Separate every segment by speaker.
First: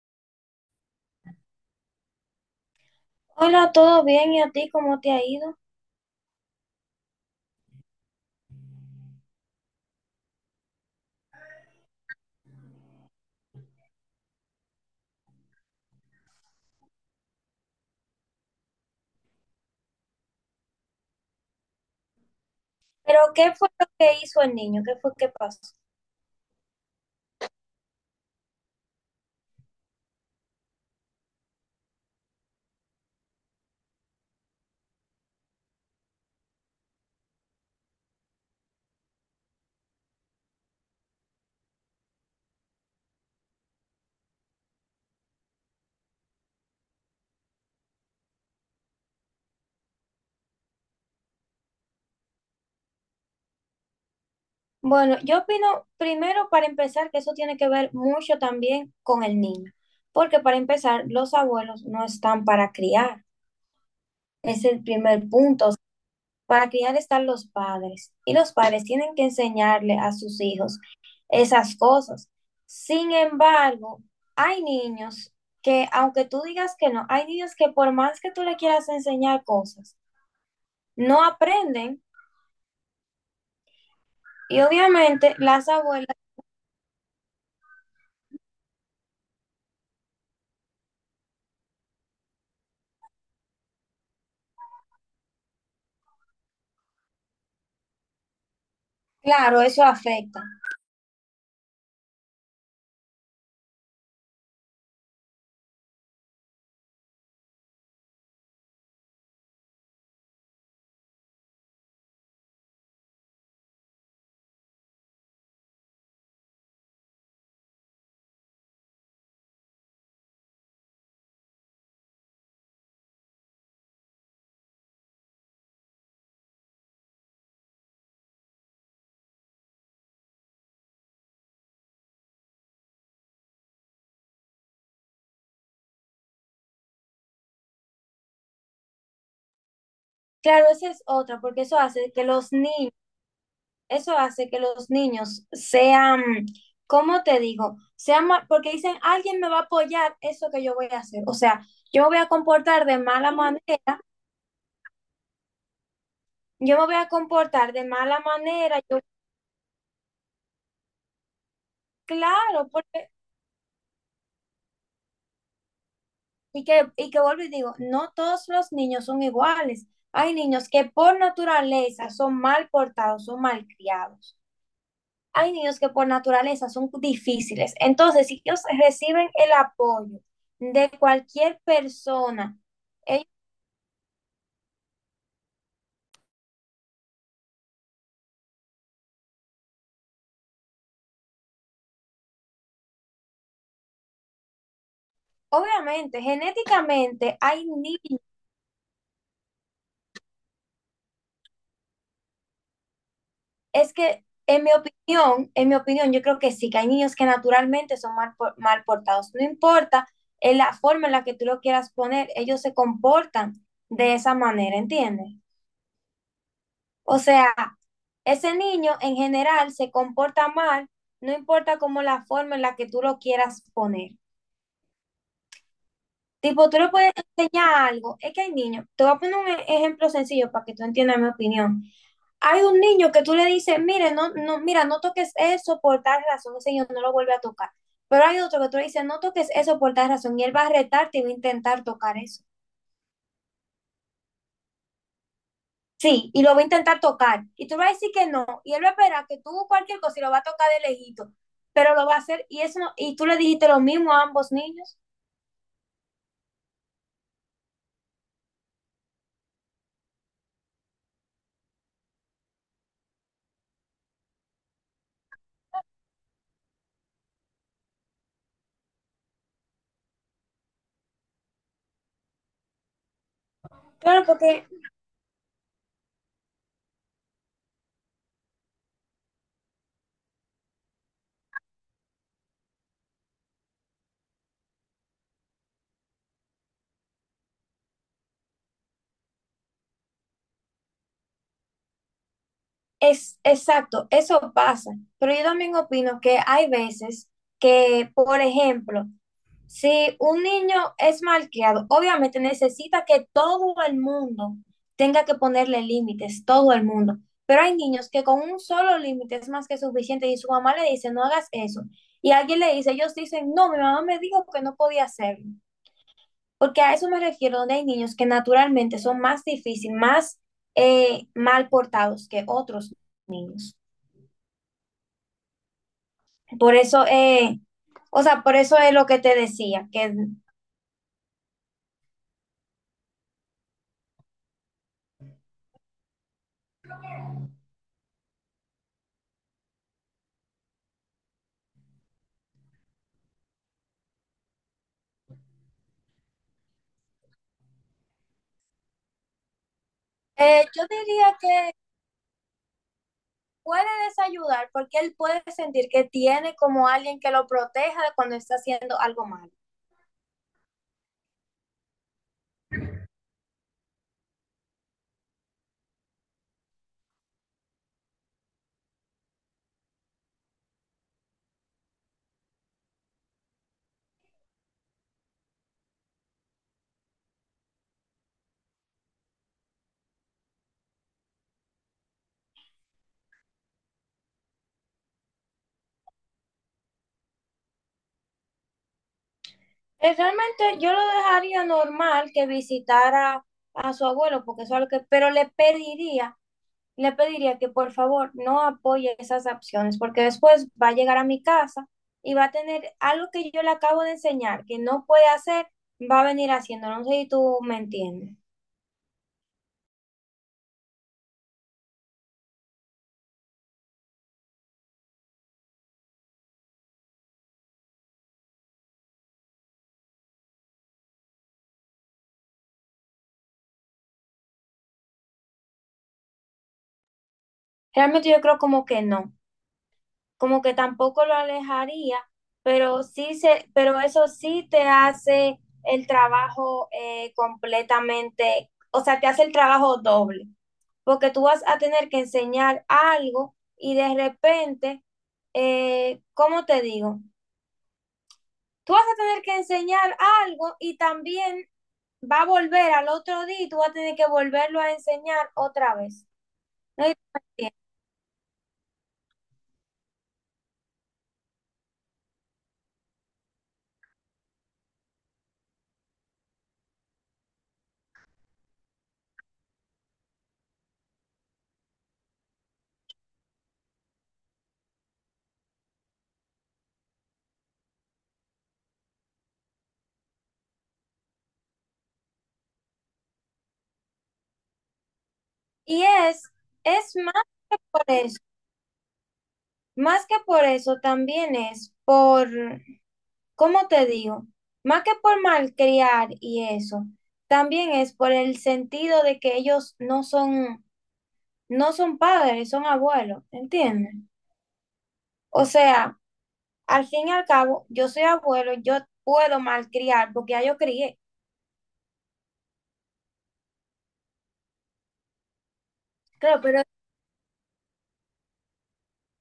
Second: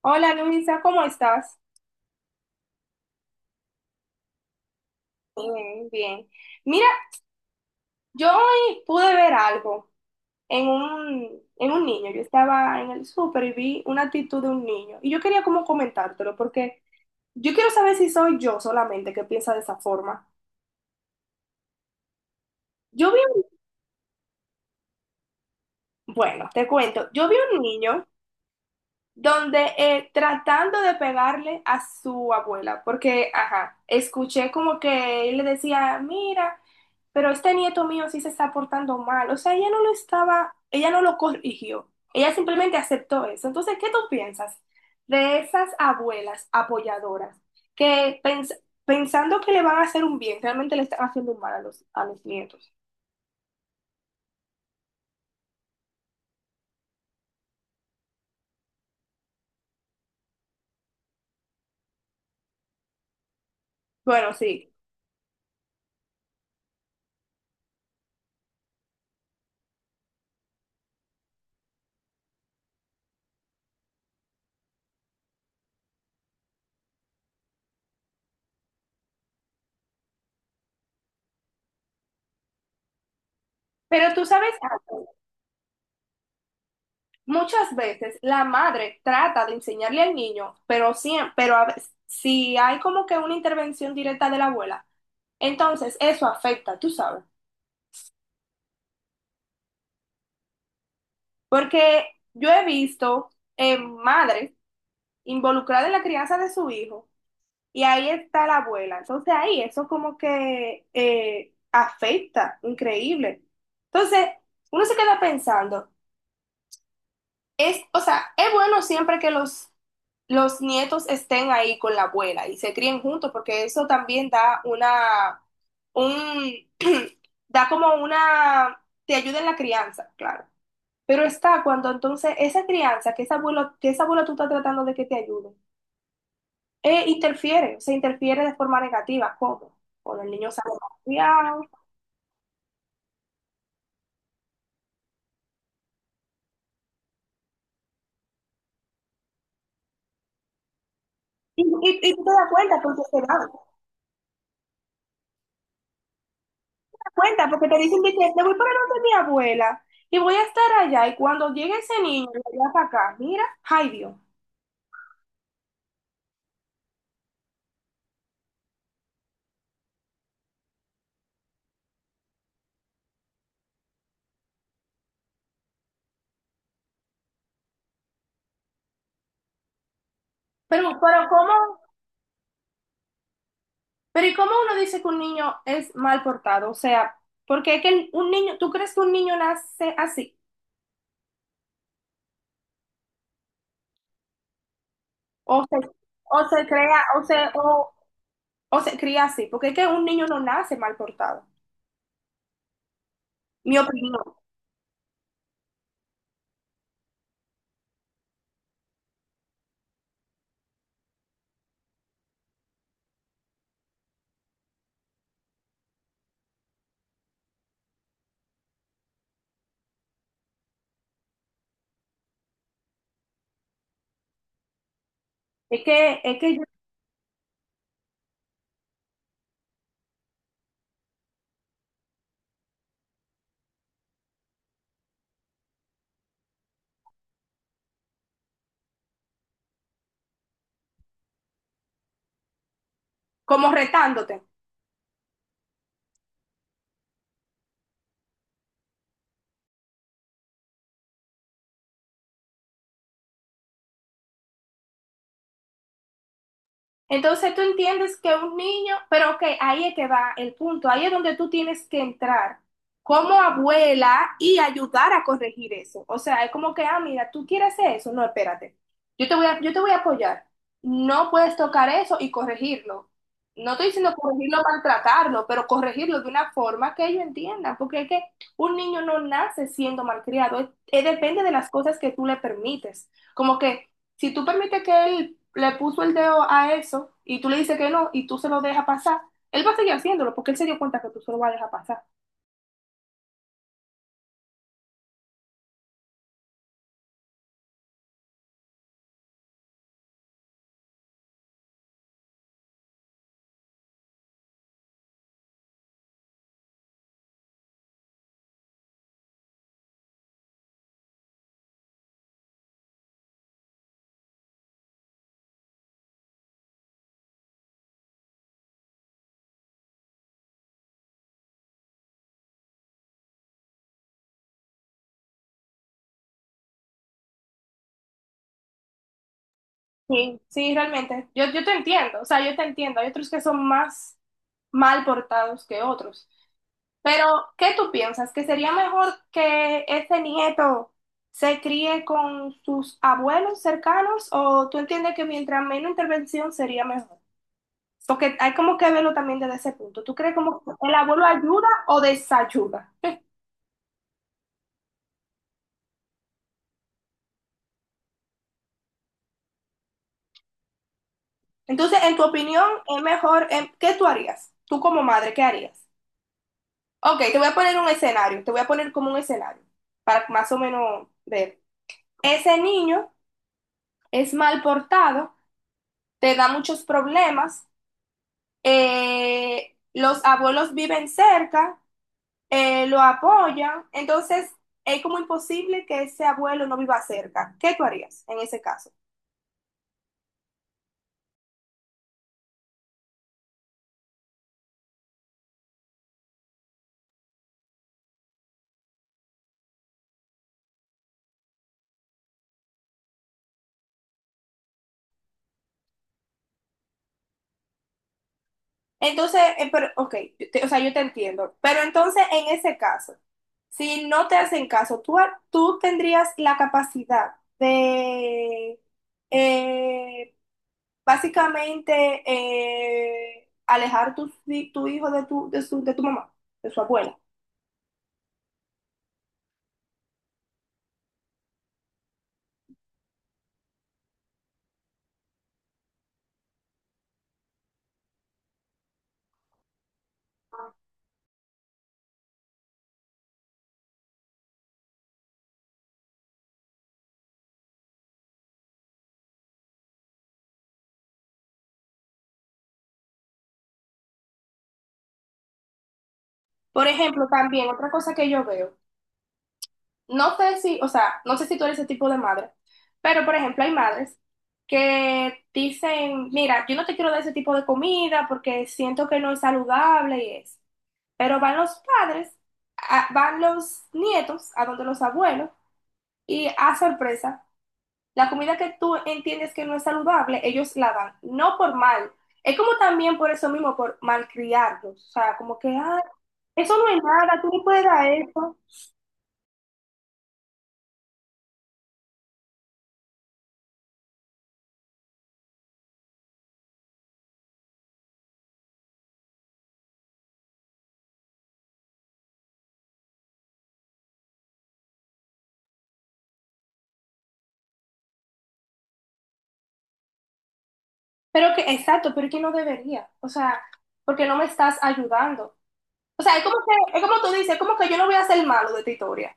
Speaker 1: Hola Luisa, ¿cómo estás?
Speaker 2: Hola, ¿todo bien? ¿Y a ti cómo te ha ido?
Speaker 1: Bien, bien. Mira, yo hoy pude ver algo en un niño. Yo estaba en el súper y vi una actitud de un niño. Y yo quería como comentártelo porque yo quiero saber si soy yo solamente que piensa de esa forma. Yo
Speaker 2: Pero,
Speaker 1: vi un,
Speaker 2: ¿qué fue lo que hizo el niño? ¿Qué fue que pasó?
Speaker 1: bueno, te cuento, yo vi un niño donde tratando de pegarle a su abuela, porque, ajá, escuché como que él le decía, mira, pero este nieto mío sí se está portando mal, o sea, ella no lo estaba, ella no lo corrigió, ella simplemente aceptó eso. Entonces, ¿qué tú piensas de esas abuelas apoyadoras que pens- pensando que le van a hacer un bien, realmente le están haciendo un mal a los nietos?
Speaker 2: Bueno, yo opino, primero para empezar, que eso tiene que ver mucho también con el niño, porque para empezar los abuelos no están para criar,
Speaker 1: Bueno,
Speaker 2: es
Speaker 1: sí,
Speaker 2: el primer punto. O sea, para criar están los padres y los padres tienen que enseñarle a sus hijos esas cosas. Sin embargo, hay niños que, aunque tú digas que no, hay niños que por más que tú le quieras enseñar cosas, no aprenden
Speaker 1: pero tú sabes
Speaker 2: y
Speaker 1: algo.
Speaker 2: obviamente las abuelas,
Speaker 1: Muchas veces la madre trata de enseñarle al niño, pero, sí, pero a veces, si hay como que una intervención directa de la abuela, entonces eso afecta, tú sabes.
Speaker 2: claro, eso afecta.
Speaker 1: Porque yo he visto madres involucradas en la crianza de su hijo y ahí está la abuela. Entonces ahí eso como que afecta, increíble. Entonces uno se queda pensando, es, o sea, es bueno siempre que los nietos estén ahí con la abuela y se críen juntos, porque eso también da una, un, da como una, te ayuda en la crianza, claro. Pero está cuando entonces esa crianza, que esa abuela, tú estás tratando de que te ayude, interfiere, se interfiere de forma negativa, ¿cómo? Cuando el niño
Speaker 2: Claro,
Speaker 1: sale
Speaker 2: esa
Speaker 1: mal
Speaker 2: es otra,
Speaker 1: criado.
Speaker 2: porque eso hace que los niños, eso hace que los niños sean, ¿cómo te digo? Porque dicen, alguien me va a apoyar eso que yo voy a hacer. O
Speaker 1: Y,
Speaker 2: sea,
Speaker 1: y,
Speaker 2: yo me
Speaker 1: y
Speaker 2: voy
Speaker 1: tú
Speaker 2: a
Speaker 1: te das cuenta
Speaker 2: comportar de
Speaker 1: porque se
Speaker 2: mala
Speaker 1: da
Speaker 2: manera, yo me voy a
Speaker 1: cuenta, porque
Speaker 2: comportar
Speaker 1: te
Speaker 2: de
Speaker 1: dicen de
Speaker 2: mala
Speaker 1: que te voy para
Speaker 2: manera,
Speaker 1: donde
Speaker 2: yo,
Speaker 1: mi abuela y voy a estar allá. Y cuando llegue ese niño, y lo
Speaker 2: claro,
Speaker 1: lleva para
Speaker 2: porque,
Speaker 1: acá, mira, ay Dios.
Speaker 2: y que vuelvo y digo, no todos los niños son iguales. Hay niños que por naturaleza son mal portados, son malcriados. Hay niños que por naturaleza son difíciles. Entonces, si ellos reciben el apoyo
Speaker 1: Pero,
Speaker 2: de
Speaker 1: pero ¿cómo?
Speaker 2: cualquier persona, ellos-
Speaker 1: Pero ¿y cómo uno dice que un niño es mal portado? O sea, porque es que un niño, ¿tú crees que un niño nace así? O se,
Speaker 2: obviamente,
Speaker 1: o se crea,
Speaker 2: genéticamente hay niños.
Speaker 1: o se cría así, porque es que un niño no nace mal portado. Mi
Speaker 2: Es que,
Speaker 1: opinión.
Speaker 2: en mi opinión, yo creo que sí, que hay niños que naturalmente son mal portados. No importa la forma en la que tú lo quieras poner, ellos se comportan de esa manera, ¿entiendes? O sea, ese niño en general se comporta mal, no importa cómo la forma en la que tú lo quieras poner.
Speaker 1: Es que yo...
Speaker 2: Tipo, tú le puedes enseñar algo. Es que hay niños. Te voy a poner un ejemplo sencillo para que tú entiendas mi opinión. Hay un niño que tú le dices, mire, no, no, mira, no toques eso por tal razón. Ese niño no lo vuelve a tocar. Pero hay otro que tú le dices, no toques eso por tal razón. Y él va a retarte y va a intentar tocar eso.
Speaker 1: como retándote.
Speaker 2: Sí, y lo va a intentar tocar. Y tú le vas a decir que no. Y él va a esperar que tú cualquier cosa y lo va a tocar de lejito. Pero lo va a hacer. Y eso y tú le dijiste lo mismo a ambos niños.
Speaker 1: Entonces tú entiendes que un niño, pero ok, ahí es que va el punto, ahí es donde tú tienes que entrar como abuela y ayudar a corregir eso. O sea, es como que, ah, mira, tú quieres hacer eso, no, espérate, yo te voy a apoyar. No puedes tocar eso y corregirlo. No estoy diciendo
Speaker 2: Claro, porque.
Speaker 1: corregirlo, maltratarlo, pero corregirlo de una forma que ellos entiendan, porque es que un niño no nace siendo malcriado, depende de las cosas que tú le permites. Como que si tú permites que él le puso el dedo a eso y tú le dices que no y tú se lo dejas pasar, él va a seguir haciéndolo porque él se dio cuenta que tú se lo vas a dejar pasar.
Speaker 2: Es exacto, eso pasa, pero yo también opino que hay veces que, por ejemplo, si un niño es malcriado, obviamente necesita que todo el mundo tenga que ponerle límites, todo el mundo, pero hay niños que con un solo límite es más que suficiente y su mamá le dice, no hagas eso, y alguien le dice, ellos dicen, no, mi mamá me dijo que no podía hacerlo, porque a eso me refiero, donde hay niños que naturalmente son más difíciles, más mal portados que otros niños. Por eso, o sea, por eso es lo que te decía, que.
Speaker 1: Sí, sí, realmente. Yo te entiendo, o sea, yo te entiendo. Hay otros que son más mal portados que otros. Pero, ¿qué tú piensas? ¿Que sería mejor que este nieto se críe con sus abuelos cercanos o tú entiendes que mientras menos intervención sería mejor? Porque hay como que verlo también desde ese punto. ¿Tú crees como que
Speaker 2: Yo
Speaker 1: el abuelo
Speaker 2: diría que
Speaker 1: ayuda o desayuda?
Speaker 2: puede desayudar porque él puede sentir que tiene como alguien que lo proteja cuando está haciendo algo malo.
Speaker 1: Entonces, en tu opinión, es mejor, ¿qué tú harías? Tú como madre, ¿qué harías? Ok, te voy a poner un escenario, te voy a poner como un escenario para más o menos ver. Ese niño es mal portado, te da muchos problemas, los abuelos viven cerca, lo apoyan, entonces es como imposible que ese abuelo no viva cerca. ¿Qué tú harías en ese caso?
Speaker 2: Realmente yo lo dejaría normal que visitara a su abuelo, porque eso es lo que, pero le pediría que por favor no apoye esas acciones, porque después va a llegar a mi casa y va a tener algo que yo le acabo de enseñar, que no puede hacer, va a venir haciendo, no sé si tú me entiendes.
Speaker 1: Entonces, pero, ok, yo te... o sea, yo te entiendo. Pero entonces, en ese caso, si no te hacen caso, tú, tú tendrías la capacidad de, eh, básicamente, alejar tu hijo de de tu mamá, de su abuela.
Speaker 2: Realmente yo creo como que no, como que tampoco lo alejaría, pero eso sí te hace el trabajo completamente, o sea, te hace el trabajo doble, porque tú vas a tener que enseñar algo y de repente, ¿cómo te digo? Tú vas a tener que enseñar algo y también va a volver al otro día y tú vas a tener que volverlo a enseñar otra vez.
Speaker 1: Por
Speaker 2: ¿No
Speaker 1: ejemplo, también
Speaker 2: entiendes?
Speaker 1: otra cosa que yo veo. No sé si, o sea, no sé si tú eres ese tipo de madre, pero por ejemplo hay madres que dicen, mira, yo no te quiero dar ese tipo de comida porque siento que no es saludable y es. Pero van los padres, van los nietos a donde los abuelos y a sorpresa, la comida que tú entiendes que no es saludable, ellos la dan, no por mal. Es como también por eso mismo, por malcriarlos, o sea, como que,
Speaker 2: Y
Speaker 1: ah, eso no es
Speaker 2: es más
Speaker 1: nada, tú no puedes
Speaker 2: por
Speaker 1: dar
Speaker 2: eso.
Speaker 1: eso.
Speaker 2: Más que por eso, también es por, ¿cómo te digo? Más que por malcriar y eso, también es por el sentido de que ellos no son, no son padres, son abuelos, ¿entiendes? O sea, al fin y al cabo, yo soy abuelo, yo puedo malcriar porque ya yo crié.
Speaker 1: Pero que, exacto, pero que no debería. O sea, porque no me estás ayudando. O sea, es
Speaker 2: Claro,
Speaker 1: como
Speaker 2: pero,
Speaker 1: que, es como tú dices, es como que yo no voy a hacer malo de tu historia.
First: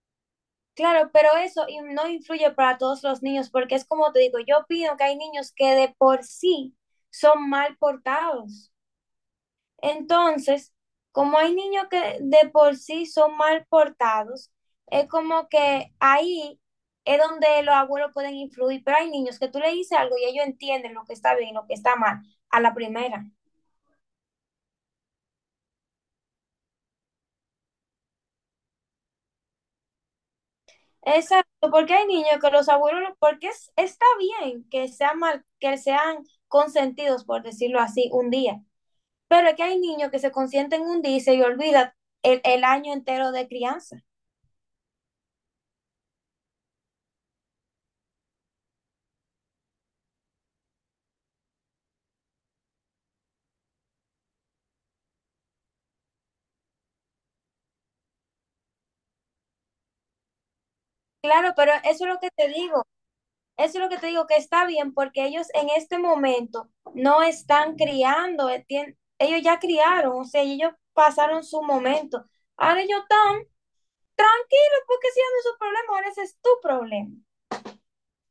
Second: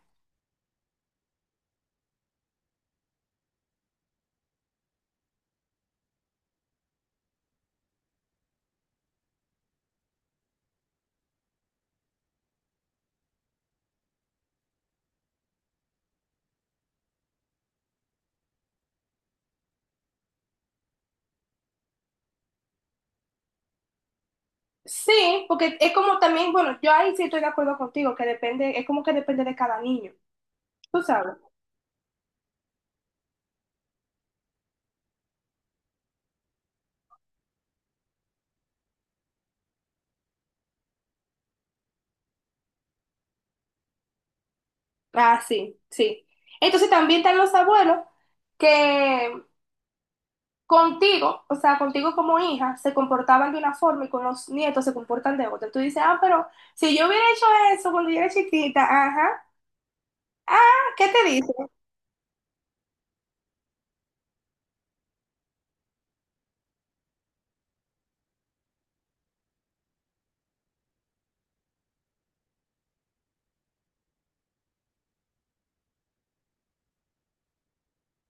Speaker 2: claro, pero eso y no influye para todos los niños porque es como te digo, yo opino que hay niños que de por sí son mal portados. Entonces, como hay niños que de por sí son mal portados, es como que ahí es donde los abuelos pueden influir, pero hay niños que tú le dices algo y ellos entienden lo que está bien y lo que está mal a la primera.
Speaker 1: Sí, porque es como también, bueno, yo ahí sí estoy de acuerdo contigo, que depende, es como que depende de cada niño. Tú sabes.
Speaker 2: Exacto, porque hay niños que los abuelos, porque está bien que sean mal, que sean consentidos, por decirlo así, un día, pero es que hay niños que se consienten un día y se olvidan el año entero de crianza.
Speaker 1: Ah, sí, sí. Entonces también están los abuelos que contigo, o sea, contigo como hija, se comportaban de una forma y con los nietos se comportan de otra. Tú dices, ah, pero si yo hubiera hecho eso cuando yo era chiquita, ajá, ah, ¿qué te dice?
Speaker 2: Claro, pero eso es lo que te digo. Eso es lo que te digo, que está bien, porque ellos en este momento no están criando, ellos ya criaron, o sea, ellos pasaron su momento. Ahora ellos están tranquilos porque si no es su problema, ahora ese es tu problema.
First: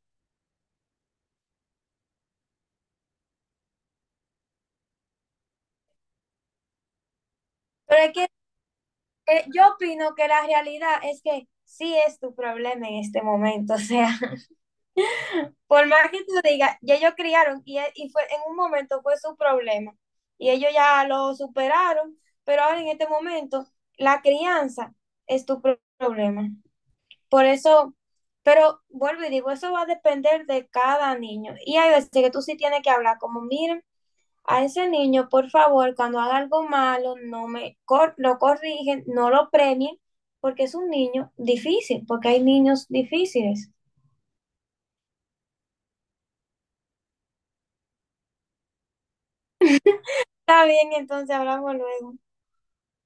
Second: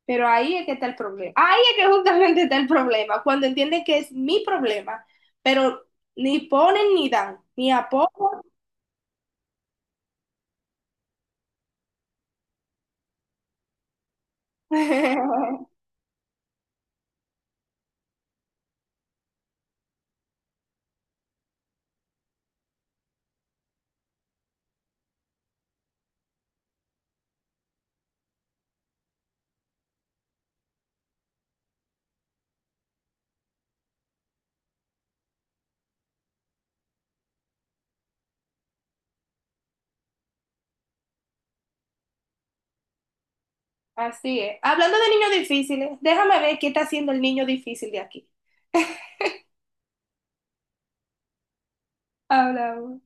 Speaker 1: Pero ahí es que está el problema. Ahí es que justamente está el problema, cuando entienden que es mi problema, pero ni ponen ni dan, ni
Speaker 2: Pero es que
Speaker 1: apoyan.
Speaker 2: yo opino que la realidad es que sí es tu problema en este momento, o sea. Por más que tú digas, ya ellos criaron y, y fue, en un momento fue su problema y ellos ya lo superaron, pero ahora en este momento la crianza es tu problema. Por eso, pero vuelvo y digo, eso va a depender de cada niño. Y hay veces que tú sí tienes que hablar como, miren, a ese niño, por favor, cuando haga algo malo, no me lo corrigen, no lo premien, porque es un niño difícil, porque hay niños difíciles.
Speaker 1: Así es. Hablando de niños difíciles, déjame ver qué está haciendo el niño difícil de aquí.
Speaker 2: Está bien, entonces hablamos luego.
Speaker 1: Hablamos.